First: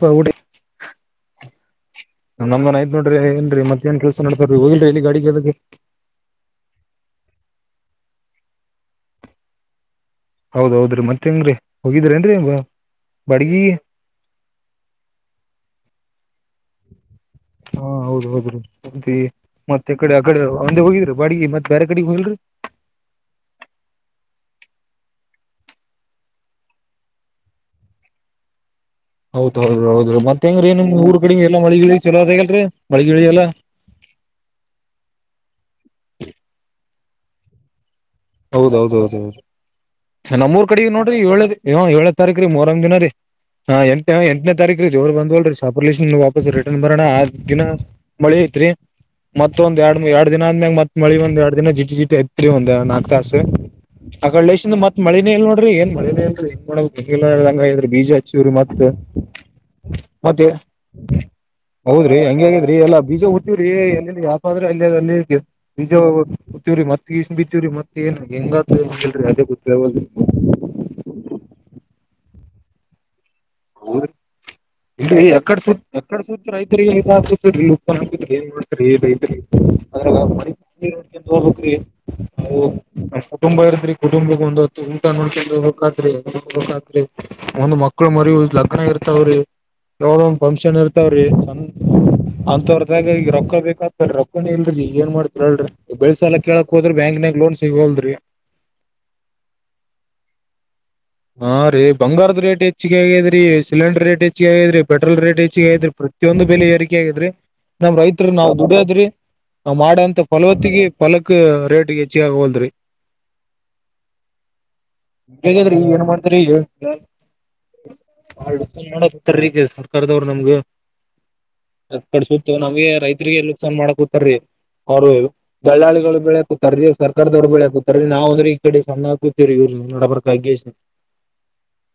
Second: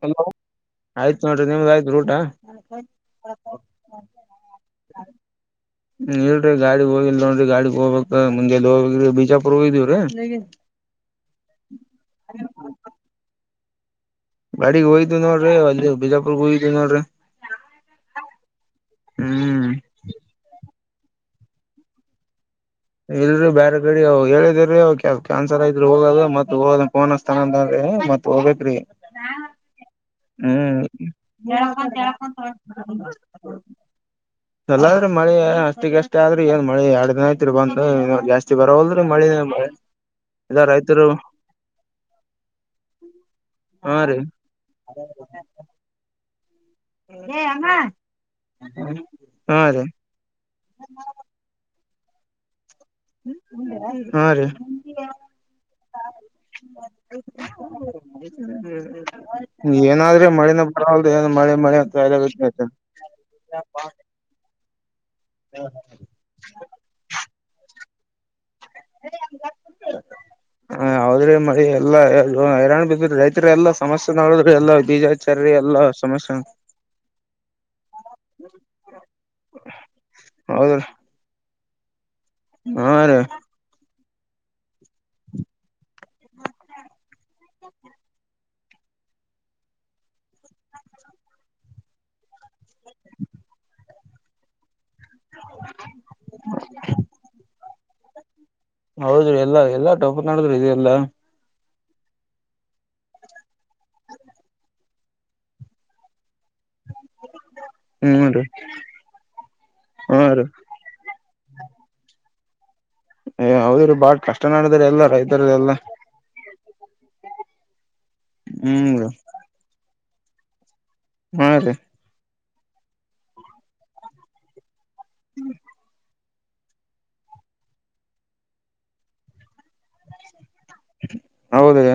ಪ ಹಲೋ ಊಟ ಆಯ್ತು ನೋಡ್ರಿ ನಿಮ್ದ ಆ ನಮ್ದುನು ಐತ್ ನೋಡ್ರಿ ಏನ್ರಿ ಮತ್ಯಾನ ಕೆಲಸ ನಡದವ್ರಿ ಹೋಗಿಲ್ರಿ ಎಲ್ಲಿಗ ಗಾಡಿಗಿ [unintelligible] ಬದಗೆ ಹ್ಮ ಇಲ್ರಿ ಗಾಡಿ ಹೋಗಿಲ್ ನೋಡ್ರಿ ಗಾಡಿಗ್ ಹೋಬೇಕ ಮುಂಜೆಲಿ ಹೋಗ್ರೀ ಬೀಜಾಪುರಕ್ ಹೋಗಿದೀವ್ರಿ. ಹೌದೌದ್ರೀ ಮತ್ತ ಹೆಂಗ್ರಿ ಹೋಗಿದರೆನ್ರೀ ಬ ಬಾಡಗಿಗಿ. ಬಾಡಿಗೀಗ ಹೋಗಿದ್ವ ನೋಡ್ರಿ ಅಲ್ಲಿ ಬಿಜಾಪುರ್ಕ ಹೋಗಿದ್ವಿ ನೋಡ್ರಿ. ಹಾ ಹೌದ ಹೌದ್ರಿ ಸಂತಿ ಹ್ಮ್ ಮತ್ತ ಎಕಡಿ ಅಕಡಿ ಒಂದೆ ಹೋಗಿದ್ರಿ ಬಾಡ್ಗಿ ಮತ್ತ ಬ್ಯಾರೆ ಕಡಿಗ ಹೋಗಿಲ್ರಿ. ಇಲ್ರೀ ಬ್ಯಾರೆ ಕಡಿ ಅವು ಹೇಳಿದುರಿ ಅವ ಕ್ಯಾನ್ಸಲ್ ಐತ್ರಿ ಹೋಗೋದ ಮತ್ತ ಹೋಗದಫೋನ್ ಹಚ್ ತನ ಅಂದನ್ರಿ ಮತ್ ಹೋಬೆಕ್ರಿ. ಹೌದೌದೌದ ಹೌದ್ರಿ ಮತ್ತ ಹೆಂಗ್ರೀ ನಿಮ್ ಊರ್ ಕಡಿಗ ಎಲ್ಲ ಮಳಿಗಿಳಿ ಚಲೋದ ಇಲ್ರಿ ಮಳಿಗಿಳಿ ಎಲ್ಲ. ಚಲೋ ಅದ್ರಿ ಮಳಿ ಅಷ್ಟಗಷ್ಟೇ ಆದ್ರಿ ಏನ್ ಮಳೆ ಎರಡ ದಿನ ಆಯತ್ರಿ ಬಂದು ಜಾಸ್ತಿ [unintelligible] ಚ್ಚಿ ಬರವಲದ್ರಿ ಹೌದೌದೌದೌದು ಮಳಿ [unintelligible] ಮೆ ನಮ್ಮೂರ್ ಕಡಿಗ ನೋಡ್ರಿ ಏಳೆ ಏಳನೆ ತಾರೀಕರಿ ಮೂರಂ ದಿನ ರೀ. ಹಾ ಎಂಟ ಎಂಟನೆ ತಾರೀಕರಿ ಜೋರ್ ಬಂದುವಲ್ರಿ. ಪಾಪುಲೇಶನ ವಾಪಸ್ ರಿಟರ್ನ್ ಬರಣ ಆ ದಿನ ಮಳಿ ಇತ್ರಿ ಹಾ ಮತ್ತೊಂದ್ ರೀ ಎರಡ ಎರಡ್ ದಿನ ಆದ್ ಮ್ಯಾಗ ಮತ್ ಮಳಿ ಒಂದ ಎರಡ್ ದಿನ ಜಿರಿ ಜಿಟಿ ಹತ್ರಿ ಒಂದ ಎರಡ್ ನಾಕ್ ತಾಸ. ಹಾ ಆಕಡ ರೀ ಲೆಶನಾಗ ಮತ್ ಮಳಿನೆ ಇಲ್ ನೋಡ್ರಿ ಏನ್ ಮಳಿನೆ ಇಲ್ರಿ ಹೆಂಗ ಮಾಡ್ಬೆಕ್ [unintelligible] ಆಗೆದ್ರಿ ಬೀಜ ಹಚ್ಚಿವ್ರಿ ಮತ್. ಏನಾದ್ರಿ ಮತ್ತೆ ಮಳಿನ ಬರವಲ್ದು ಏನ್ ಮಳೆ ಮಳೆ ಅಂತ ಹೌದ್ರಿ ಹೆಂಗೆ ಕಾಯ್ಲಾಗೈತಿ ಆಗ್ಯಾದ್ರಿ ಎಲ್ಲಾ ಬೀಜ ಹುತ್ತಿವ್ರಿ ಎಲ್ಲಿ ಹೊದ್ರೆ ಅಲ್ಲಿದ ಅಲ್ಲಿ ಬೀಜ ಗೊತ್ತೀವ್ರೀ ಮತ್ ಇಷ್ಟನ್ ಬಿತ್ತಿವವ್ರರಿ ಮತ್ ಏನ್ ಹೆಂಗ್ ಹೇಳಲ್ರರಿ ಅದೇ ಗೊತ್ತ ಹ ಹೌದ್ರೀ ಮಳಿ ಎಲ್ಲ ಹೈರಾಣ ಬ್ರ ರೈತರಿ ಎಲ್ಲಾ ಸಮಸ್ಯೆ ನೋಡಿದ್ರೆ ಎಲ್ಲ ಇಲ್ರೀ ಎಕಡ್ ಸುತ್ತತ್ ಎಕಡ ಸುತ್ತತ್ ರೈತರಿಗೆ ಸರಿ ಹಿದ ಏನ್ ಮಾಡ್ತರಿ ರೈತರಿ ಅದ್ರಗ ಹೌದು [inaudible] ಹಾ ರೀ ತುಂಬಾ ಇರ್ದ್ರಿ ಕುಟುಂಬ ಒಂದತ್ತು ಊಟ ನೋಡ್ಕೊಂಡು ಹೋಗಾದ್ರಿ ಹತ್ರಿ ಒಂದ್ ಮಕ್ಳು ಮರಿಯುವುದ್ ಲಗ್ನ ಇರ್ತಾವ್ರಿ ಯಾವದ ಒಂದ್ ಫಂಕ್ಷನ್ ಇರ್ತಾವ್ರಿ ಅಂತವ್ರದಾಗ ಈಗ ರೊಕ್ಕ ಬೇಕ ರೊಕ್ಕನ ಇಲ್ರಿ ಏನ್ ಮಾಡ್ತ ಬೆಳಿಸಾಲ್ ಎಲ್ಲಾ ಕೇಳಕ್ ಹೋದ್ರ ಬ್ಯಾಂಕ್ನಾಗ ಲೋನ್ ಸಿಗೋವಲ್ರರಿ ಹೌದ್ರಿ ಎಲ್ಲಾ ಎಲ್ಲಾ ಟೋಪ ಮಾಡಿದ್ರರು ಇದು ಎಲ್ಲಾ. ಹಾ ರೀ ಬಂಗಾರದ ರೇಟ್ ಹೆಚ್ಚಿಗ ಆಗೈ್ರರಿ ಸಿಲಿಂಡರ್ ರೇಟ್ ಹೆಚ್ಚಿಗದ್ರಿ ಪೆಟ್ರೋಲ್ ರೇಟ್ ಹೆಚ್ಚಗ ಆಗ್ರಿ ಪ್ರಿಯೊಂದು ಬೆಲೆ ಏರಿಕೆ ಆಗಿದ್ರಿ ನಮ್ ಹ್ಮ್ ರೈತರು ರೀ ನಾವವು ದುಡದ್ರಿ ನ ಮಾಡಂತ ಹಾ ರೀ ಫಲವತ್ತಗ ಫಲಕ್ ರೇಟ್ ಹೆಚ್ಚ ಆಗ ಹೋಲ್ದ್ರಿ ಏ ಹೌದರು ಬಾಳ ಕಷ್ಟ ನಡಿದ್ರ ಎಲ್ಲಾ ರೈತರು ಎಲ್ಲಾ ಏ ಮಾಡ್ತ್ರೀ ಈಗಾ ಹ್ಮ್ ರೀ ಮಾಡತ ಈಗ ಸರ್ಕಾರದವರು ನಮ್ಗ. ಹಾ ರೀ ಕಡ್ಸುತ್ತ ನಮ್ಗೆ ರೈತರಿಗೆ ನೋಕ್ಸಾನ್ ಮಾಡ ಕೂತಾರೀ ಅವ್ರು ದಲ್ಲಾಳಿಗಳು ಬ ಬೆಳಕೂತ ರೀ ಸರ್ಕಾರದವ್ರುಳಕೂತಾರೆೀ ನಾವವು ಅಂದ್ರೆ ಈ ಕಡೆ ಸಣ್ಣಾಕತೀವರಿ ಇವ್ ನಡಬರಗಿ ಎಷ್ಟ [inaudible] ಹೌದ ರಿ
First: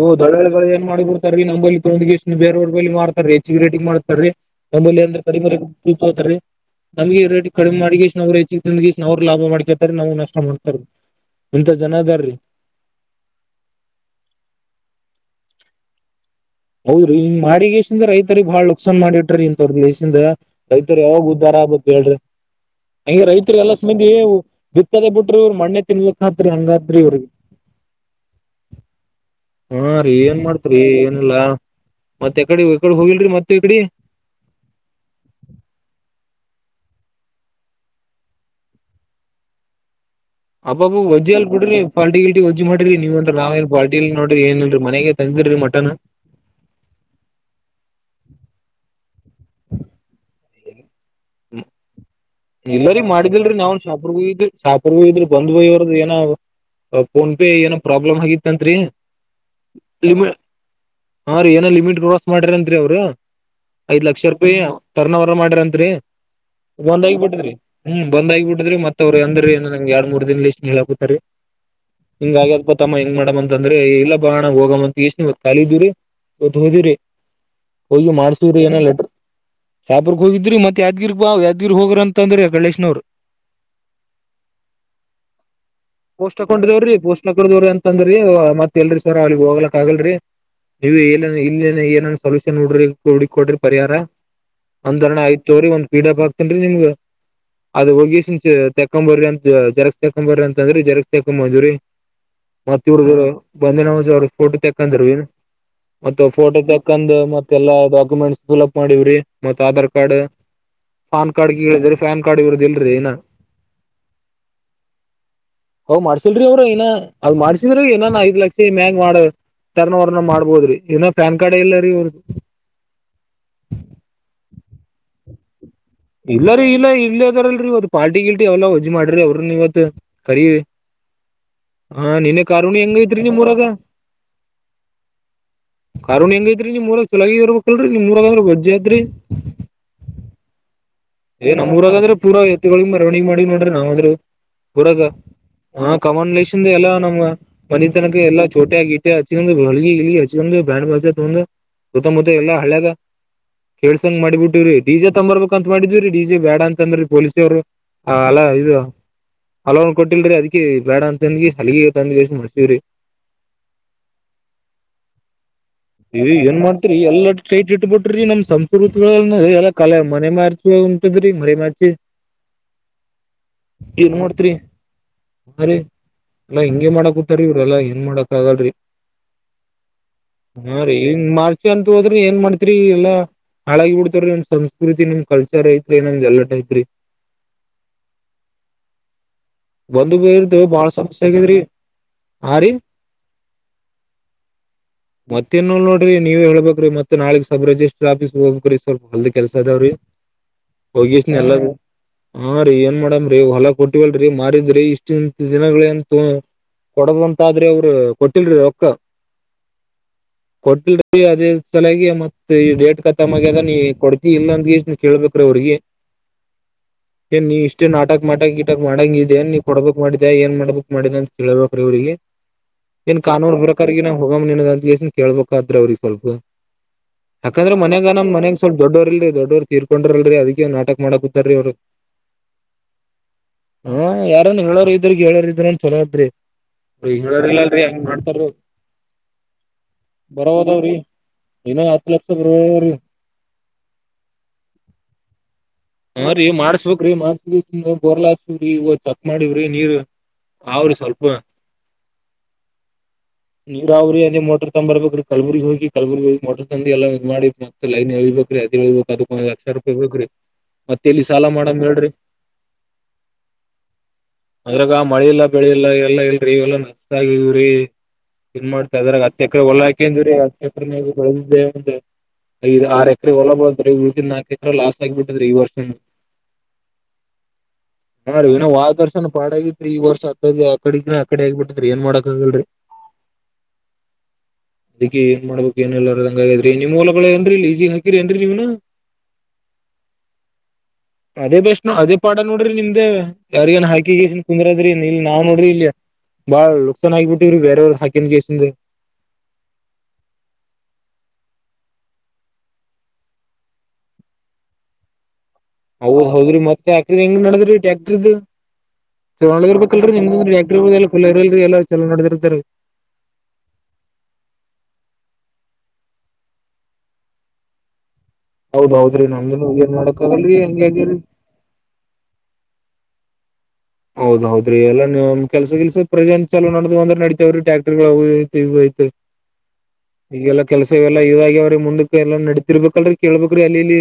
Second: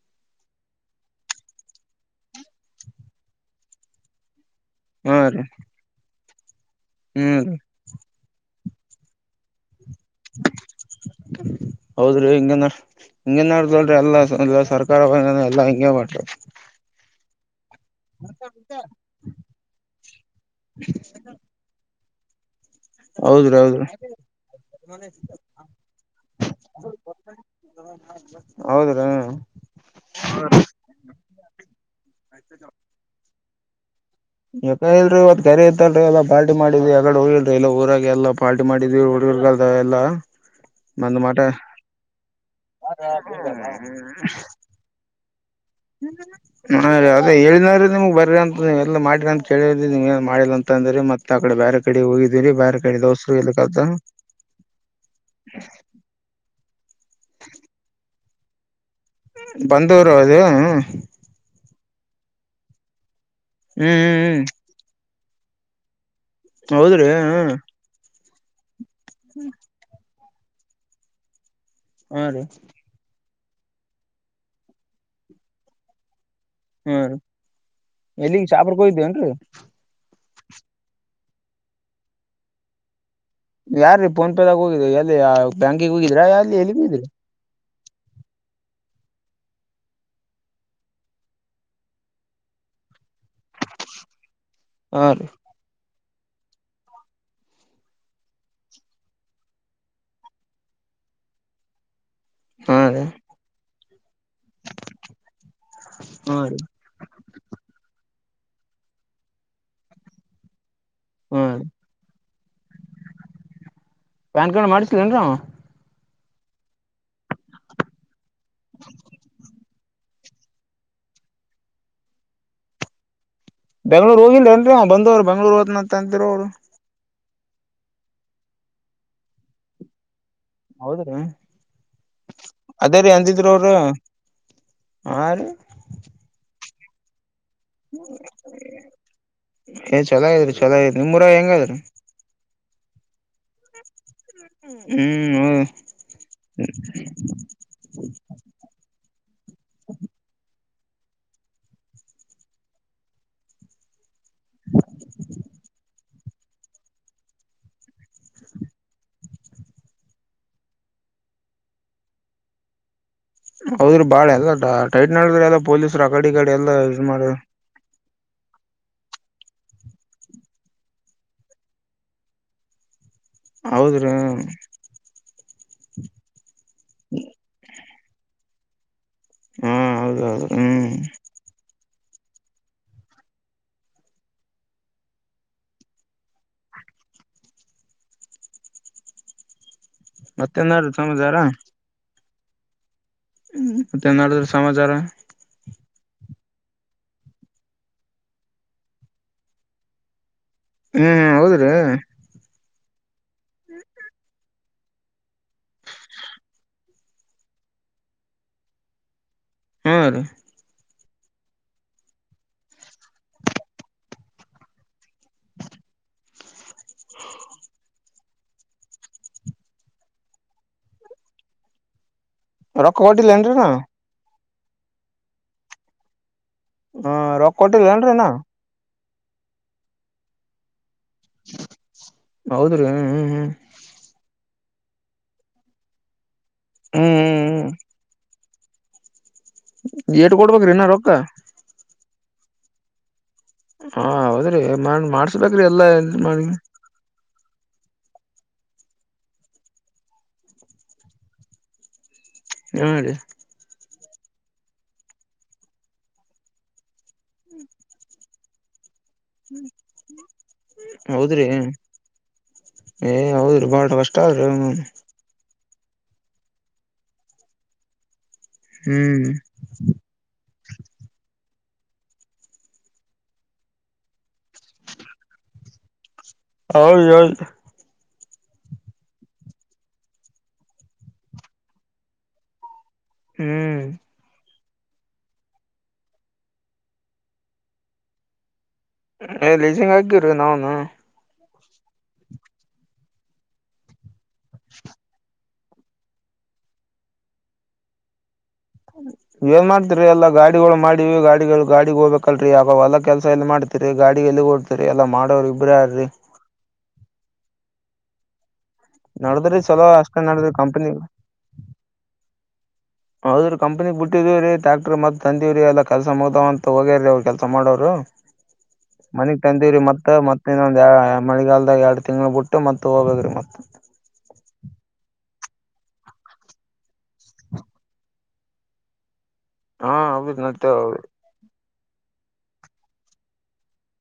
ಓ್ ದಡೋಳ ಏನ್ ಮಾಡಿ ಬಿಡ್ರ ರೀ ನಂಬಲ್ಲಿ ತೊಗೆಷ್ಟ ಬೇರವ್ರ ಬಲಿ ಮಾಡತಾರೀ ಹೆಚ್ಚಿಗೆ ರೇಟಿಂಗ ಮಾಡ್ತಾರೀ ನಮ್ಮಲ್ಲಿ ಹಾ ಅಂದ್ರ ರೀ ಕಡಿಮತೀ ನಮಗೆ ಹ್ಮ್ ರೇಟ್ ಕಡಿಮೆ ಮಾಡಿ ಇಷ್ಟ ನ ರೇ ಅವ್ರ್ ಲಾಭ ಮಾಡ್ಕೇತಾರೆ ನಾ ಹೌದ್ರಿ ಹಿಂಗಂದ ಹಿಂಗೇನ್ ನಡ್ದಲ್ರಿ ಎಲ್ಲಾ ಸರ್ಕಾರವ ಎಲ್ಲ ಹಿಂಗಗೆ ಮಾಡ್ರಿ. ಹೌದ್ರಿ ಇ್ ಮಾಡಿಗೆೇಶಿಂದ ರೈತರಿಗೆ ಬಾಳ ನುಕ್ಸಾನ್ ಮಾಡಿಟ್ಟ್ರೀ ಇಂತವ್ರ ದಸಿಂದ ರೈತರ್ ಯಾವಾಗ ಉ್ದ ಬರಾಬ ಹೇಳ್ರಿ ಹಂಗಗೆ ಹೌದ್ರಿ ರೈತರಿಗೆ ಎಲ್ಲಸ್ ಹೌದ್ರಿ ಮಂದಿ ಬಿತ್ತದೆ ಬಿಟ್ರು. ಇವರು ಮಣ್ಣೆ ತಿನ್ಬೇಕಕ್ತ್ರಿ ಹಂಗತ್ರಿ ಇವ್ರಿಗೆ ಹ ಹಾ ರೀ ಏನ್ ಮಾಡ್ತ್ರಿಏನ್ ಲ್ಲ ಮತ್ತೆ ಎಕಡೆಕಡೆ ಹೋಗಿಲ್ರಿ ಮತ್ತ ಈಕಡಿ? ಯಾಕ ಇಲ್ರಿ ಇವತ್ ಕರಿ ಇತ್ತಲ್ರಿ ಎಲ್ಲ ಪಾರ್ಟಿ ಮಾಡಿದಿ ಎಗಡೆ ಊ ಇಲ್ರಿ ಇಲ್ಲ ಊರಾಗ ಎಲ್ಲ ಪಾರ್ಟಿ ಮಾಡಿದೀವಿ ಹುಡುಗರ್ಗ ಎಲ್ಲ ಅಬ್ಬಬ್ಬ ವಜ್ಜ ಅಲ್ ಬಿರಿಫಾಟಿ ಗಲ್ಟಿಜ್ಜ್ ಮಾಡಿರಿ ನೀವ ಅಂತ ನಾವ ನ್ ಫಲ್ಟ ಅ ನೋ್ರಿ ಏನ್ರಿ ಮನೆಗೆ [inaudible] ಮಟನ್ ಹಾ ಅದೇ ಹೇಳಿದವ್ರೀ ನಿಮ್ಗ್ ಬ್ರಿ ಅಂತ ಎಲ್ಲ ಮಾಡ್ರ ಅಂತ ಕೇಳಿ ನಿಮ್ ಏನ್ ಮಾಡಿಲ್ಲ ಅಂತ ಅಂದ್ರ ಮತ್ತ ಆ ಕಡೆ ಬೇರೆ ಕಡೆ ಹೋಗಿದ್ದೀರಿ ಬೇರೆ ಕಡೆ ದೋಸ್ ಎ ಕಲ್ತ ಶಾಪುರ್ ಹೋಗಿದ್ರರು ಬಂದ್ ಭೋ ಇವರದ ಏನೋ ಫೋನ್ ಪೇ ಏನೋ ಪ್ರಾಬ್ಲಮ್ ಆಗಿತ್ತಂರಿ ಬಂದೂರು ಅದು ಹಾ ರೀ ಏನೋ ಲಿಮಿಟ್ ಕ್ರಾಸ್ ಮಾಡಾರತ್ರಿ ಅವರು ಐದ್ ಲಕ್ಷ ಹ್ಮ್ ರೂಪಾಯಿ ಟರ್ನ್ ಅವರ್ ಮಾಡಾರತ್ರಿ. ಒಂದ ಹೌದ್ರಿ ಆಗಿಬ ಹ್ಮ್ ಬಿಟ್ಟಿದ್ರಿ ಹ್ಮ್ ಬಂದ ಆಗಿಬ ಬಿಟ್ಟಿದ್ರ ಮತ್ತ ಅವ್ರು ಅಂದ್ರ ಏ ್ ಎರಡ್ ಮೂರ್ ದಿನ ಇಷ್ಟು ಹೇಳಕತಾರೆ ಹಾ ಹಿಂಗ ರೀ ಉತ್ತಮ್ಮ ಹೆಂಗ ಮಾಡ ಅಂದ್ರೆ ಇಲ್ಲ ಬಗಣ ಹೋಗ್ ಅಂತ ಎಷ್ಟು ಕಲಿದೀರಿ ಗದ ಹೋದಿರಿ ಹಾ ರೀ ಹೋಗಿ ಎಲ್ಲಿಗ್ ಮಾಡ್ಸವ್ರಿ ಶಾಪುರ್ಕ್ ಏನಲ್ಲಡ ಹೋಗಿದ್ದೇನ್ರಿ [unintelligible] ಶಾಹಾಪುರಕ ಹೋಗಿದ್ರಿ ಮತ್ ಯಾದ್ಗಿರ್ ಬಾವ ಯಾದ್ಗಿರ್ ಹೋಗ್ರಿಅಂತಂದ್ರ ಅಕಡಿಲೆಸ್ಸಿಂದ ಅವ್ರು. ಯಾರೀ ಫೋನ್ ಪೇದಾಗ ಹೋಗಿದ್ರಿ ಎಲ್ಲಿ ಆ ಬ್ಯಾಂಕಿಗೆ ಹೋಗಿದ್ರಾ ಅಲ್ಲಿ ಎಲ್ಲಿಗಿ ಹೋಗಿದ್ರಿ. [unintelligible] ಕರ್ದವ್ರಿ ಅಂತ ಅಂದ್ರಿ ಮತ್ ಇಲ್ರಿ ಸರ್ ಅಲ್ಲಿಗ್ ಹೋಗ್ಲಕ್ ಆಗಲ್ರಿ. ನೀವು ಏ ಇಲ್ಲಿ ಏನನ್ ಸೊಲ್ೂಷನ್ ನಡ್ರಿ ಹುಡ್ ಕೊಡ್ರಿ ಪರಿಹಾರ ಹಾ ಒಂದರಣ ರೀ ಆಯ್ತು [unintelligible] ಸೋರಿ ಒಂದ ಪೀಡಾಪ್ ಆಗ್ತೇನ್ರಿೀಮಗ [unintelligible] ಅದ ಹೋಗಿಸಿಂದತಕೊಂಬರ್ರಿ ಅಂತ ಜರಕ್ಸ್ ತಕೊಂಬರ್ರಿ ಅಂತಂದ್ರ ಜರಕ್ಸ್ ತಕೊ ಬಂದಿವಿರಿ. ಹಾ ಮತ್ತ ರೀ ಇವ್ರ ಬಂದೇನವಾಜ ಅವ್ರ ಫೋಟೋ ತೆಕ್ಕಂದರು. ಮತ್ತ ಹಾ ರೀ ಫೋಟೋ ತ ಕಂದ್ ಮತ್ತೆಲ್ಲಾ ಡಾಕ್ಯುಮೆಂಟ್ಸ್ ಫಿಲ್ಅಪ್ ಮಾಡವ್ರಿ ಮತ್ ಆಧಾರ್ ಕಾರ್ಡ್ ಫಾನ್ ಹಾ ಕಾರ್ಡ್ಗೆ ರೀ ಕೇಳಿದ್ರರಿ ಫ್ಯಾನ್ ಕಾರ್ಡ್ ಇವರದ್ ಇಲ್ರಿ ಇನ್ನಾ ಪ್ಯಾನ್ ಕಾರ್ಡ್ ಮಾಡ್ತಿಲೇನ್ರಿ ಅವಾ ಹ್, ಮಾಡ್ಸಿಲ್ರಿ ಅವ್ರ ಇನ್ನಾ ಅವ್ರು ಮಾಡ್ಸಿಲ್ ಇನ್ ಐದ ಲಕ್ಷ ಮ್ಯಾಗ್ ಮಾಡಬೇಕ ಟರ್ನವರ ಮಾಡ್ಬೋದ್ರಿ ಇನ್ನಾ ಪ್ಯಾನ್ ಕಾರ್ಡ್ ಇಲ್ಲಾ ರೀ ಇನರದು. ಬೆಂಗಳೂರು ಹೋಗಿಲ್ಲೇನ್ರಿ ಬಂದೋರ ಬೆಂಗಳೂರ ಹೋತ್ನಂದ. ಇಲ್ಲಾರಿ ಇಲ್ಲ ಇಲ್ಲೇದಾರಲ್ರಿ ಇವತ್ ಪಾರ್ಟಿ ಗಿಟಿ ಎಲ್ಲಾ ವಜ್ಜ ಮಾಡರ ರಿಅವ್ರನ್ ಇವತ್. ಕರಿ, ಹೌದ್ರಿ ಹಾ ನಿನ್ನ ಕಾರ ಹುಣ್ಣಿಮೆ ಅದೇ ರೀ ಹೆಂಗೈತ್ರಿ ನಿಮ್ಮ ಅಂದಿದ್ರು ಊರಗ. ಅವ್ರು ಹಾ, ರಿ ಕಾರ ಹುಣ್ಣಿಮೆಹೆಂಗೈತರಿ ನಿಮ್ಮ ಊರಗ ಚೋಲಾಗಿ ಇರ್ಬೇಕಲ್ರಿ ನಿಮ್ ಊರಗ ವಜ್ಜಿ ಐತ್ರಿ, ಏಯ್ ಚೋಲಾಗದರಿ. ಚೋಲಾಗದ್ರಿ ನಿಮ್ಮ ಊರಗ ಏನ್ ನಮ್ಮ್ ಊರಾಗ ಆದ್ರೆ ಪೂರಾ ಎತ್ತಿಗಳಿಗೆ ಮೆರವಣಿಗೆ ಮಾಡಿ ನೋಡ್ರೆ, ನಾವ್ ಆದ್ರೂ ಊರಾಗ ಹ್ಮ್ ಕಾಮನ್ಲೇಷನ್ ಎಲ್ಲಾ ನಮ್ಮ ಮನ ತನಕ ಎಲ್ಲಾ ಚೋಟ್ಯಾ- ಗಿಟ ಹಚ್ಕೊಂಡ [unintelligible] ್ಯಾಂಡ [unintelligible] ಬ ತಂದು ಸುತ್ತ ಮುತ್ತ ಎಲ್ಲಾಹಳ್ಳ್ಯಾಗ. ಕೇಸಂಗ ಮಾಡಿ ಬಿಟ್ಟಿವ್ರೀಡಿಜತಂಬರ್ಬೇಕ ಅಂತ ಮಾಡಿದ್ವಿರಿ. ಡಿಜೆ ಬ್ಯಾಡ ಅಂತಂದ್ರ ಪೊಲೀಸರು ಅಲ್ಲ ಇದು ಹಲೋವ್ ಕೊಟ್ಟಿಲ್ರಿ ಅದಕಿ ಬ್ಯಾಡ ಅಂತಂದಿ ಹಲಿಗೆ ತಂದ್ಗೆಸಿಂದ ಬಿಟ್ಟಿವ್ರಿ. ಹೌದ್ರಿ ಬಾಳ ಎಲ್ಲ ಟೈಟ್ ನಡಿದ್ರ ಎಲ್ಲಾ ಪೊಲೀಸರು ಆಕಡಿ ಇ ಇಕಡಿ ಏನ್ ಎಲ್ಲಾ ಮಾಡ್ತರಿ ಎಲ್ಲಾ ಇದಮಾಡ್ರಿ ಟೈಟ್ ಇಟ್ಟಬುಟ್ಟು ನಮ್ ಸಂಸ್ಕೃತಿ ಎಲ್ಲ ಕಲೆ ಮನೆ ಮಾರ್ಚ [unintelligible] ಮರಿ ಮಾಡತಿ ಹೌದ್ರಿ ಏನ್ ಮಾಡ್ತ್ರಿ [unintelligible] ಹರೇಎಲ್ಲಾ ಹಿಂಗೆ ಮಾಡಕೂತಾರಿ ಎಲ್ಲಾ ಏನ್ ಮಾಡಕ್ ಆಗಲ್ರಿ. ಹಾ ಹೌದೌದು ಹಾ, ಹ್ಮ್ ರಿಇ [inaudible] ಮಾರ್ಚ್ ಅಂತ ಹೋದ್ರೆ ಏನ್ ಮಾಡ್ತರಿ ಎಲ್ಲಾ ಹಾಳಾಗಿ ಬಿಡ್ತವ್ರಿ ನಮ್ ಸಂಸ್ಕೃತಿ, ನಮ್ ಕಲ್ಚರ್ ಐತಿ ನಂದ ಎಲ್ಲೋಟ ಐತ್ರಿ. ಹೊಲ್ದಗೋಳ್ದು ಬಾಳ ಮತ್ತೇನಾದ್ರು ಸಮಸ್ಯೆ ಸಮಾಚಾರ ಆಗೆದ್ರಿ, ಆ ರೀ ್ ಮತ್ತೇನ ನಡದಾದರಿ ಸಮಾಚಾರ. ಮತ್ತೇನಿಲ್ಲ ನೋಡ್ರಿ ನೀವ ಹೇಳ್ಬೇಕ್ರಿ ಮತ್ ನಾಳೆ ಸಬ್ರಿಜಿಸ್ಟ್ರರ್ ಆಫೀಸ್ ಹೋಗಬೇಕ್ರಿ. ಸ್ವಲ್ಪ ಹೊಲ್ದ ಕೆಲಸ ಅದಾವ್ರೀ ಹ್ಮ್ ಹೋಗೆಸಿಂದ ಎಲ್ಲದು ಹೌದ್ರಿ ಹಾ ರೀ ಏನ್ ಮಾಡಮ್ರಿಹೊಲ ಕೊಟ್ಟಿವಲ್ರಿ ಮಾರಿದ್ರಿ ಇಷ್ಟ ಇಂತತ್ ದಿನಗಳ ಅಂತು ಕೊಡದ್ವಂತ ಆದ್ರೆ ಇವ್ರು ಕೊಟ್ಟಿಲ್ರರೊಕ್ಕ. ಹ ರ [inaudible] ಕೊಟ್ಟಿಲ್ರಿ ಅದೇ ಸಲಯಾಗಿ ಮತ್ತ ಈ ಡೇಟ್ ಕಖತ್ತಮ ಆಗೇದ ನೀ ಕೊಡ್ತಿಇಲ್ಲಂದ ಕೇಳ್ಬೇಕು. ಅವರಿಗೆ ಏನ್ ನೀ ಇಷ್ಟೇ ನಾಟಕ ಗಿಟಕ ಮಾಡಂಗ ಇದೇನ್ ನೀ ಕೋಡ್ಬೇಕ್ ಮಾಡಿದೆ ಅಂತ ಕೇಳ್ಬೇಕ್ರೀ ಇವ್ರಿಗೆ. ರೊಕ್ಕ ಏನ್ ಕಾನೂನು ಕೊಟ್ಟಿಲ್ಲೇನ್ರಿನಾ ಪ್ರಕಾರ ಹೋಗಮ್ ಎನ್ ನಿನಗ ಅಂತಕೇಳ್ಬೇಕಾತ್ದ್ರಿ ಅವ್ರಿಗೆ ಸ್ವಲ್ಪ ಹ ರೊಕ್ಕ ಯಾಕಂದ್ರೆ ಮನ್ಯಾಗ ಕೊಟ್ಟಿಲ್ಲೇನ್ರಿನಾ ನಮ್ಮ ಮನ್ಗ್ ಸ್ವಲ್ಪ ದೊಡ್ಡವರ್ ಇಲ್ರಿ ದೊಡ್ಡವರು ತೀರ್ಕೊಂಡ್ರರ್ಲ್ರಿ ಅದಿ ನಾಟಕ ಮಾಡಕ್....... ಕೂತಾರೀ ಹೌದ್ರ ಹ್ಮ್ ಹ್ಮ್...... ಹ್ಮ ಯಾರನ್ ಹೇಳೋರು ಇದ್ರ ಕೇಳ್ರ ಹೇಳೋರ್ ಇದ್ರನ್ ಚಲೋ ಆದ್ರಿ ಹೇಳ್ರ ಹ್ಮ್ ಇಲ್ಲ ಅಂದ್ರಹಂಗ ಮಾಡ್ತಾರ ರಿ ಅವ್ರ ಹ್ಮ್ ಏಟ್ ಬರ ಕೊಡ್ಬೇಕ್ರಿ ಇನ್ನ ಹದವ್ರೀ ರೊಕ್ಕ ಇನ ಹತ್ತು ಲಕ್ಷ ಬರೋಬ್ಬರಿ ಹಾ ಹೌದ್ರಿ ಮನ್ ಮಾಡ್ಸ್ಬೇಕ್ರಿ ಎಲ್ಲಾ...... ಹ ಮಾಡಿ ರೀ ಮಾಡಸ...... ಕ್ರೀ ಮಾಡಸ ಬೋರ್ಲಾಸ್ರಿ ಇ ಚಕ್ ಮಾಡಿವ್ರಿ ನೀರ್ ಅವ್ರಿ ಸ್ವಲ್ಪ.... ಅ [inaudible] ಹೇಳ ರೀ ನೀವ್ರಾವ್ರೀ ಅಂದ ಮೋಟರ್ ತೊಬರ್ಬೇಕ್ರೀ ಕಲಬುರ್ಗಿ ಹೋಗಿ ಕಲಬುರ್ಗಿ ಹೋಗ ಮೋಟರ್ ತದ್ದ ಎಲ್ಲ ಮಾಡಿ ಮತ್ತ ಲೈನ್ ಹೇಳ್ಬೇಕು ಅದನ್ ಅಳ್ಬೇಕ ಅದು ಒಂದ ಹತ್ತಸಾವಿರ ಮತ್ತೆ ಎಲ್ಲಿ ಹೌದ್ರಿ ಸಾಲ ಮಾಡ್ಮ ಹೇಳರಿ ಏ ಹೌದ್ರಿ ಬಾಳ ಕಷ್ಟ ಆದ್ರಿ ಅದರಾಗ ಮಳೆ ಇಲ್ಲ ಬೆಳಿ ಇಲ್ಲ ಎಲ್ಲ ಇಲ್ರಿ ಇವೆಲ್ಲ ನಷ್ಟ ಆಗಿದವ್ರೀ ಇನ್ ಮಾಡ್ತಾದ್ರ ಅ...... ಹ್ಮ್ ಹತ್ತ ಎಕರೆ ಹೊಲ ಹೋಕೋದ್ವರಿ [unintelligible] ಐದ ಆ ಎಕರೆ ಹೊಲ ಬೆಳೆದ ರಿ ಉಳದಿದ ನಾಕ ಎಕರೆ ಲಾಸ್ಟ್ ಆಗಿಬಿಟ್ಟಿದ್ರೀ ಈ ವರ್ಷನು ಹೌದು ಹೌದು..... ಅ [inaudible] ಹಾ ರಿ ಹೊದ ವರ್ಸನಾ ಪಾಡಗಿತ್ತರಿ ಈ ವರ್ಷ ಹತ್ತ ಆ ಕಡಗ್ರ ಆ ಕಡೆ ಆಗಿಬಿಡ್ಡತ್ತರಿ ಏನ್ ಮಾಡಕ್ ಆಗಲ್ರಿ..... ಹ್ಮ್...... ಅದಿ ಏನ್ ಮಾಡ್ಬೇಕಕ್ ಏನಲ್ಲದ ಹಂಗ ಆಗ್ರೀ ನೀವುಲಗಳ ಏನ್ರಿ ಇ ಈಜಗ ಹಕಿರಿ ನ್ರಿ ನೀವ್ನ...... ಲೀಜಂಗ ಆಗಿರು ನಾವನು....... ಅದೇ ಬೆಸ್ಟ್ ಅದೇ ಪಾಡ ನೋಡ್ರಿ ನಿಮ್ದ ಯಾರಿಗಏನ್ ಹಾಕಿಗನ್ ಕುಂದ್ರ ಅಂದ್ರೀ ಇಲ್ಲಿ ನಾವ ನೋಡ್ರಿ ಇಲ್ಲಿ..... ಬಾಳ ಲುಕ್ಸಾನ್ ಆಗಿಬಿಟ್ಟಿವರೀ ಬೇರವ್ರ ಹಾಕನ್ ಕೆಷ್ಟನ್....... ಏನ್ ಮಾಡ್ತಿರಿ ಎಲ್ಲ ಗಾಡಿಗಳು ಮಾಡಿವವಿ ಗಾಡಿಗಳು ಗಾಡಿಗ್ ಹೋಗ್ಬೇಕಲ್ರರಿ ಯಾವ ಹೊಲ ಕೆಲ್ಸ ಎಲ್ಲಿ ಮಾಡ್ತಿರಿ ಗಾಡಿ ಎಲ್ಲಿಗ್ ಸರಿ ಎಲ್ಲ ಮಾಡೋರಿಗೆ.... ಹೌದ ಹೌದ್ರಿ ಮತ್ತೆ ಆಕ್ರ್ ಹೆಂಗ ನಡದ್ರಿ ಟ್ಯಾಟ್ರಿಕ್ದ್........ ಚೊಲು ನಡದ್ರಿ ಚಲೋ ನಡೆದಿರ್ರ್ಬೇಕಲ್ರಿ ಅಷ್ಟ ನಿಮ್ದ ನಡದ್ರಿ ಕಂಪನಿ ಟ್ಯಾಟ್ರಿಕ್ ಫುಲ್ ಇದರಲ್ರಿ ಎಲ್ಲ ಚಲೋ ನೋಡದಿರ್ತರಿ...... ಹೌದ್ರೀ ಕಂಪನಿಗ್ ಬಿಟ್ಟಿದೀ ರೀ ಟಾಕ್ಟರ್ ಮತ್ ತಂದಿವ್ರ ರ ಎಲ್ಲ ಕೆಲಸ ಮುಗ್ದವ ಅಂತ ಹೋಗ್ಯಾರ್ರೀ ಅವರು ಕೆಲಸ ಮಾಡೋರು..... ಹ [inaudible] ಮನಗ್ ತಂದಿವ್ರರಿ ಮತ್ತ ಮತ್ತ ಇನ್ನೊಂದ ಹಂಗೆ ಆಗ್ಯಾರಿ ಮಳಿಗಾಲದಾಗ ಎರಡ್ ತಿಂಗ್ಳ ಬಿಟ್ಟ ಮತ್ತ ಹೋಗೋದ್ರರು ಮತ್ತ ಹೌದ ಹೌದ್ರಿ ಎಲ್ಲಾ ಕೆಲ್ಸ ಕೆಲ್ಸ ಪ್ರಜೆಂ ಚಲೋ ನೋ ಅ್ರ ನಡಿತವ್ರೀ ಟ್ಯಾಕ್ಟರ್ಗಳು ಐತಿ ಐತಿ ಹ ಹಾ [inaudible] ಹೌದ್ರಿ ಈಗೆಲ್ಲಾ ನಡ್ತೇವ್ ಕೆಲ್ಸ ಹೌದ್ರಿ ಇವೆಲ್ಲ ಇದಾಗ್ಯ ಅವ್ರೀ ಮುಂದಕ್ಕೆ ಎಲ್ಲಾ ನಡತಿರ್ಬೇಕಲ್ರೀ ಕೇಳ್ಬೇಕ್ರಿ ಅಲ್ಲಿ ಇಲ್ಲಿ.......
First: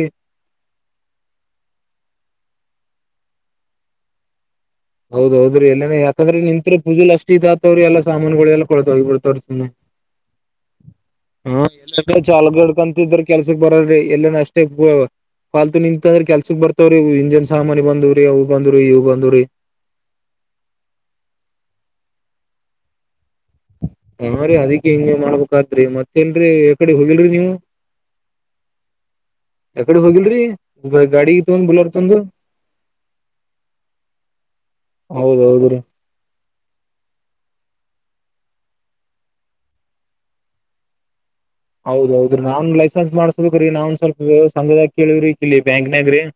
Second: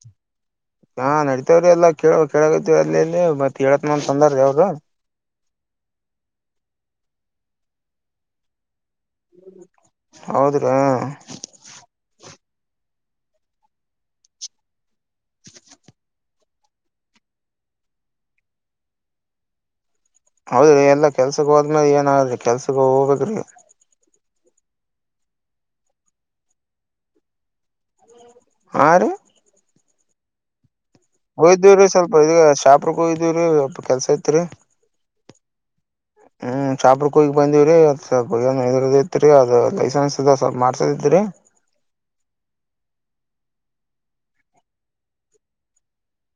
ಹಾ ನಡಿತತವ್ರಿ ಎಲ್ಲ ಕೇಳ್ ಕೇಳ ಅಲ್ಲಿಲ್ಲಿ ಮತ್ತತ್ ಹೇಳತ್ ತಂದಾರೀ ಅವ್ರು.... ಹೌದೌದ್ರ ಎಲ್ಲನೆ ಯಾಕಂದ್ರ ನಿಂತ್ ಪೂಜಲಿ ಅಷ್ಟ ಇತತ್ವ್ರ ಎಲ್ಲ ಸಾಮಾನುಗಳೆಲ್ಲ ಕೋಲ್ತಹೋಗ್ಬಿಡುತ್ತೆ........ ತೋರಿಸ್ತೀನಿ..... ಹೌದ್ರಿ ಹಾ ಹ ಎಲ್ಲ ಚಾಲ್ಗಡ್ ಕಂತಿದ್ರ ಕೆಲ್ಸಕ್ ಬರ್ರರಿ ಎಲ್ಲನ ಅಷ್ಟೇ... ಪಾಲ್ತು ನಿಂತಂದ್ರೆ ಕೆಲ್ಸಕ್ ಬರ್ತಾವ್ರೀ ಇಂಜನ್ ಸಾಮಾನನ್ ಬಂದವ್ರಿ ಅವು ಬಂದುವ್ರಿ ಇವು ಬಂದುವ್ರಿ.... ಹೌದ್ರಿ ಎಲ್ಲಾ ಕೆಲ್ಸಕ್ ಹೋದ್ಮೇಲೆ ಏನ್ ಆದ್ರೆ ಕೆಲ್ಸಕ್ ಹೋಗ್ಬೇಕ್ರೀ..... ಹಾ ರೀ ಅದಿ ಹೆಂಗ ಹೆಂಗ ಮಾಡಬೇಕಾದ್ರಿ ಮತ್ತೇನ್ರೀ ಯ ಕಡೆ ಹೋಗಿಲ್ರರಿ ನೀವು.... ಹ ರೀ.... ಯಕಡೆ ಹೋಗಿಲ್ರಿ..... ಗಾಡಿ ತಗೊಂಡ್ ಹೋಯ್ದೀವ್ರಿ ಬುಲರ್ ತಂದು ಸ್ವಲ್ಪ ಇದ ಶಾಪ್ರ ಹೋಯ್ದೀವ್ರಿ ಸ್ವಲ್ಪ ಕೆಲ್ಸ ಇತ್ತ ರಿ ಹೌದೌದ್ರಿ ಹ್ಮ್, ಶಾಪುರುಕ ಹೋಗಿ ಬಂದಿವಿರಿ ಅದ್ ಸ್ವಲ್ಪ ಏದ ಇತ್ರಿ ಅದ ಲೈಸೆನ್ಸ್ದ ಸ್ವಲ್ಪ ಮಾಡ್ಸದಿತ್ರಿ. ಹೌದೌದ್ರಿ, ನಾನ್ ಲೈಸೆನ್ಸ್ ಮಾಡ್ಸ್ಬೇಕ್ರಿ ನಾವನ್ ಸ್ವಲ್ಪ ಸಂಘದ ಕೇಳವ್ರಿ ಕಿಲ್ಲಿ ಬ್ಯಾಂಕ್ನಾಗ್ರಿ ಹ [inaudible]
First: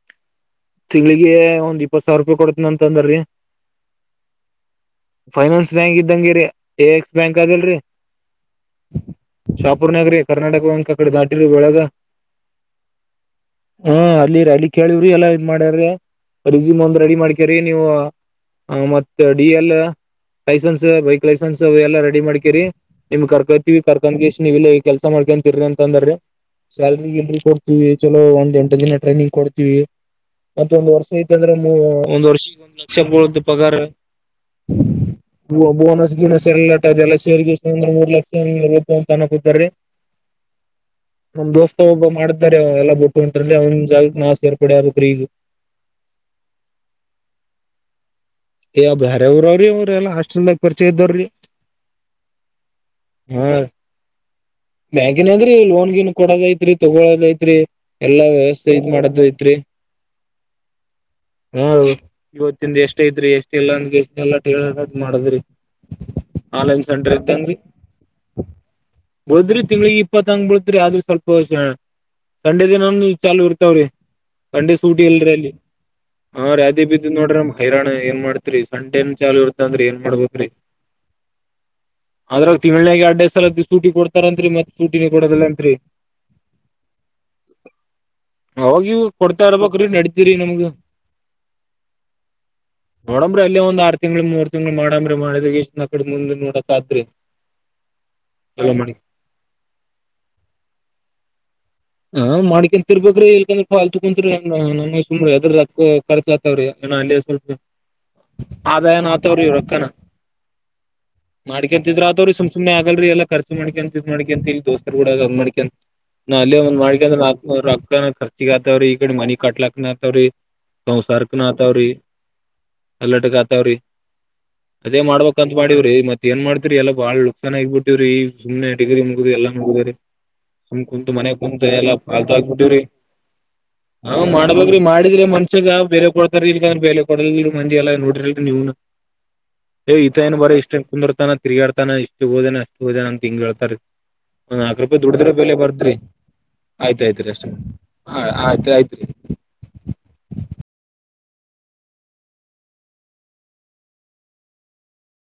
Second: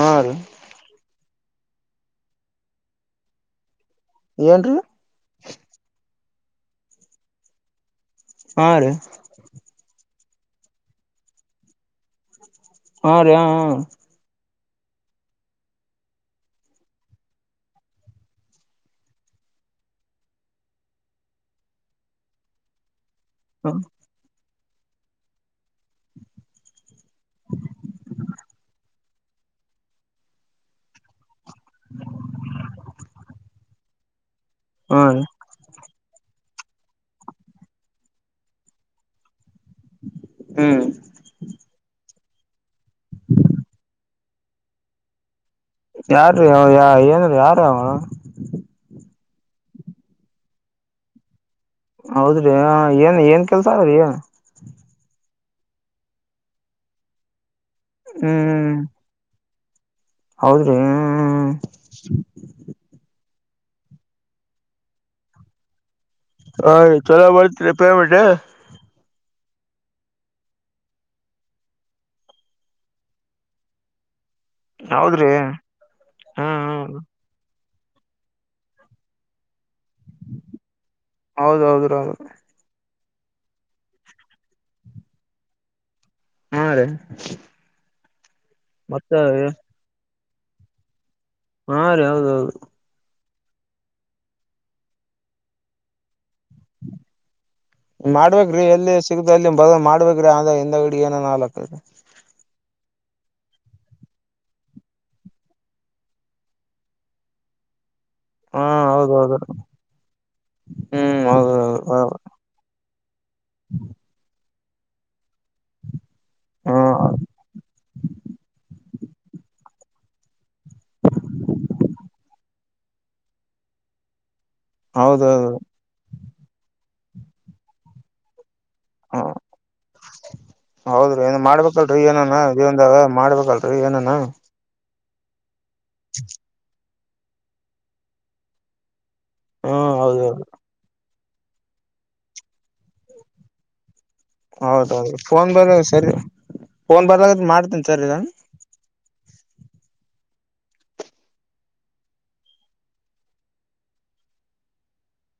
ಹಾದು [unintelligible] ತಿಂಗ್ಳಿಗೆ ಒಂದ್ ಇಪ್ಪತ್ ಸಾವಿರ ರೂಪಾಯಿ ಕೊಡತನ ಅಂತ ಅಂದ್ರಿ ಏನ್ರಿ ಫೈನಾನ್ಸ್ ಬ್ಯಾಂಕ್ ಇದ್ದಂಗೆರಿ ಎ, ಎಕ್ಸ್ ಬ್ಯಾಂಕ್ ಅದಲ್ರಿ ಹಾ, ರೀ ಶಾಪೂರ್ದಗರಿ ಕರ್ನಾಟಕ ಬ್ಯಾಂಕ್ ಕಡೆ ದಾಟಿ ಬೆಳಗದ [unintelligible] ಹಾ ರೀ ಹಾ ಹ್ಮ್, ಅಲ್ಲಿರಿ ಅಲ್ಲಿ ಕೇಳವ್ರಿ ಎಲ್ಲಾ ಇದ್ ಮಾಡ್ಯ್ರಿ ರಿಸ್ಯೂಮ್ ಒಂದ್ ರೆಡಿ ಮಾಡ್ಕ್ಯ್ರಿ ನೀವು ಹ್ಮ್, ಮತ್ತ D, L licence bike, licence ಎಲ್ಲಾ ರೆಡಿ ಮಾಡ್ಕೀರಿ. ನಿಮ್ ಹಾ ಕರ್ಕತಿವಿ ಕರ್ಕೊಂಡ ಗೆಸಿಂದ ನೀವ ಇಲ್ಲ ಕೆಲ್ಸ ಮಾಡ್ಕೊಂತೀರಿಅಂತ ಅಂದ್ ರಿ. ಸ್ಯಾಲ್ರಿ ಇಲ್ರಿ ಕೊಡ್ತೀವಿ ಚಲೋ ಒಂದ್ ಎಂಟು ದಿನ ಟ್ರೈನಿಂಗ್ ಕೊಡ್ತೀವಿ. ಮತ್ತ ಒಂದ ವರ್ಷ ಯಾಕಂದ್ರೆ ಒಂದ್ ವರ್ಷ ಒಂದ್ ಲಕ್ಷ ಬೂಳತದ ಪಗಾರ. ಹಾ ರೀ ಬೋನಸ್ -ಗಿನಬ ಲೇಟಾದೆಲ್ಲ ಶೇರ್ಂದ್ರ [unintelligible] ಮೂರು ಲಕ್ಷ ತಾನ ಕೂತಾರ ಹ್ಮ್ ನಮ್ ದೋಸ್ತ ಒಬ್ಬವ ಮಾಡತಾರಿ ಎಲ್ಲಾ ಕೊಟ್ಟು ಒಂಟ್ರಲ್ಲಿ ಅವ್ನ ಜಾಗಕ ನಾನು ಸೇರ್ಪಡೆ ಆಗಬೇಕ್ರೀ ಈಗ. ಯಾರೀ ಅವಾ [unintelligible] ಏನ್ ಯಾರಿ ಅವಾ ಏಯ್ ಬ್ಯಾರೆ ಊರವ್ರಿಗೆಅವ್ರೆಲ್ಲಾ ಹಾಸ್ಟೆಲ್ದಾಗ ಪರಿಚಯ ಇದ್ದಾವ್ರೀ. - ಹೌದ್ರಿ, ಏನ್ ಏನ್ ಕೆಲ್ಸ ಅದ್ರಿ ಬ್ಯಾಂಕಿನಗ್ರಿ ಲೋನ್- ಗಿನ್ ಕೊಡೋದ ಐತ್ರಿ ತಗೋಳದ ಐತ್ರಿ. ಎಲ್ಲಾ ವ್ಯವಸ್ಥೆ ಹ್ಮ್ ಇದ್ ಮಾಡದ ಐತ್ರಿ [unintelligible] ಹೌದ್ರಿ ಹ್ಮ್ ಹ ಇವತ್ತು ತಿಂದ ಎಷ್ಟ ಐತ್ರಿ ಎಷ್ಟ ಇಲ್ಲ ಅಂದ [unintelligible] ಎಷ್ಟ ಎಲ್ಲ ಮಾಡದ್ರಿ ಆನ್ ಹಾ ಲೈನ್ ರೀ ಸೆಂಟರ್ ಚಲೋ ಇದ್ದಂಗೆ. ಬರ್ತರಿ ಪೇಮೆಂಟ್ ಬುಳ್ತದರಿ ತಿಂಗಳಿಗೆ ಇಪ್ಪತ್ತಂಗ ಬಿಳ್ತದರಿ ಆದ್ರೂ ಸ್ವಲ್ಪ ಸಂಡೆ ದಿನಾನು ಚಾಲೂ ಇರ್ತಾವ್ರಿ. ಸಂಡೆ ಸೂಟಿ ಹೌದ್ರಿ ಇಲ್ರಿಅಲ್ಲಿ ಹಾ ರಿ ಬಿದ್ದೀವಿ ನೋಡ್ರಿ ಹೈರಾಣ ಏನ್ ಮಾಡ್ತಿ ತ್ರಿ ಸಂಡೆನುಚಾಲವು ಇರ್ತವ ಅಂದ್ರೆಏನ್ ಮಾಡ್ಬೇಕ್ರಿ ಹೌದ, ಹೌದು, ಹೌದು ಅದ್ರಾಗ ತಿಂಗಳಾಗಯಾಡ್ಡೆ ಸಲದ್ದ ಸಟಿ [unintelligible] ಕೊತಾರಂತ್ತೀರಿ ಮತ್ತ ಸೂಟಿನುಕೊಡೋದಿಲ್ಲ ಅಂತೀರಿ. ಹಾ, ರೀ ಅವಾಗಿವಾಗ ಮತ್ತ ಕೊಡ್ತಾ ಇರಬೇಕ್ರಿ ನಡತಿರಿ ನಿಮಗ ಹಾ, ರಿ ಹೌದೌದು ನೋಡಂಬ್ರಿ ಅಲ್ಲಿ ಒಂದ ಆರ್ ತಿಂಗಳ, ಮೂರ್ ತಿಂಗಳು ಮಾಡಂಬ್ರಿ ಮಾಡಿಗೆಸಿಂದ ಆ ಕಡೆ ಮುಂದ್ ನೋಡಕ ಆತದ್ರಿ. ಮಾಡ್ಬೇಕ್ರಿ ಎಲ್ಲಿ ಸಿಗುತ್ತದ ಅಲ್ಲಿ ಬಗನ ಮಾಡ್ಬೇಕ್ರೀ ಆದ ಹಿಂದ ಗಡಿಗಿಏನನಾನಾಗಲ್ಕರಿ. ಹಾ, ಮಾಡ್ಕಕಂತ ಇರಬೇಕ್ರಿ ಇಲ್ಕಂದ್ರ ಪಾಲ್ ತಕುಂತ್ರ [unintelligible] ನಮ್ಮ ಸು ಯದ ಕರ್ಚಾತವರಿ [unintelligible] ನಏ ಅಲ್ಲಿ ಸ್ವಲ್ಪ ಹಾ ಆದಾಯನು ಹೌದೌದು ಆತವ್ರಿ ರೊಕ್ಕನ ಹ್ಮ್ ಹೌದೌದು ಮಾಡ್ಕಂತಿದ್ರ ಆತವ್ರಿ ಸು ಸುಮ್ನೆ ಆಗಲ್ರಿ ಎಲ್ಲ. ಖರ್ಚು ಮಾಡಿಕಂತ ಇದ್ ಮಾಡಕ ಅಂತ ಇಲ್ಲಿ ದೋಸ್ತರ ಗೂಡಗಅದ್ ಮಾಡಕಂತ ನ ಅ [unintelligible] ಹ್ಮ್ ಮಾಡಕಂದ್ರ ರೊಕ್ಕನುಖರ್ಚಿಗಿ ಆತವ್ರೀ ಈ ಕಡೆ ಮನಿ ಕಟ್ಲಕ್ನ ಆತಾವ್ರಿ. ಸಂಸಾರಕ್ಕನ ಆತಾವ್ರಿ ಎಲ್ಲಾಟಕ್ಕ ಆತಾವ್ರಿ. ಅದೇ ಮಾಡ್ಬೇಕ ಹೌದೌದು ಅಂತ ಮಾಡವ್ರೀ. ಮತ್ತ ಏನ್ ಮಾಡ್ತಿರಿ ಎಲ್ಲ ಬಾಳ ಲುಕ್ಸನ್ ಆಗ್ಬಿಟ್ಟಿವಿ ಈ ಸುಮ್ನೆ ಡಿಗ್ರಿ ಹ ಮುಗಿದುದ ಎಲ್ಲ ಮುಗಿದರಿ ಸಮ್ ಕುಂತ ಹೌದ್ರಿ ಮನೆಗ ಏನ್ ಕುಂತ ಎಲ್ಲ ಮಾಡ್ಬೇಕಲ್ರರಿ ಏನನ ಪಾತ್ಾಬಿ [unintelligible] ಟ್ಟವ್ರಿ ಜೀವನ್ದಾಗ ಮಾಡ್ಬೇಕಲ್ರರಿ ಏನನ ಹ ಮಾಡ ನಬ್ರಿ ಮಾಡಿದ್ರೆ ಮನ್ಷ್ಯ ಬೇಲೆ ಕೊಡ್ತಾರ ಇಲ್ ಬೇಲೆ ಕೊಡಲ್ ಮಂದಿ ಎಲ್ಲ ನೋಡ್ರಲ್ ನೀವ ಹ್ಮ ಯ್ ಇತ ಏನ್ ಹೌದೌದು ಬರ ಇಷ್ಟ ಕುಂದಿರ್ತಾನ ತಿರ್ಗಾಡ್ತಾನ ಇಷ್ಟು ಓದೇನ ಅಷ್ಟು ಓದೇನ ಅಂತ ಹಿಂಗೆೇಳ್ತಾರ್ ರೀ ಒಂದ್ ನಾಲ್ಕ ರೂಪಾಯಿ ಹೌದೌದು ದುಡದ್ರ ಫೋನ್ ಬೆಲೆ ಬರ ಬತ್ರಿ ಸರಿ ಆಯ್ತು ಫೋನ್ ಆಯ್ತ್ರಿ ಬರ್ಲಾಗತ್ ಅಷ್ಟ ಮಾಡ್ತೇನಿ ಸರ್ ಈಗ ಆಯ್ತ್ ಆಯ್ತ್ರಿ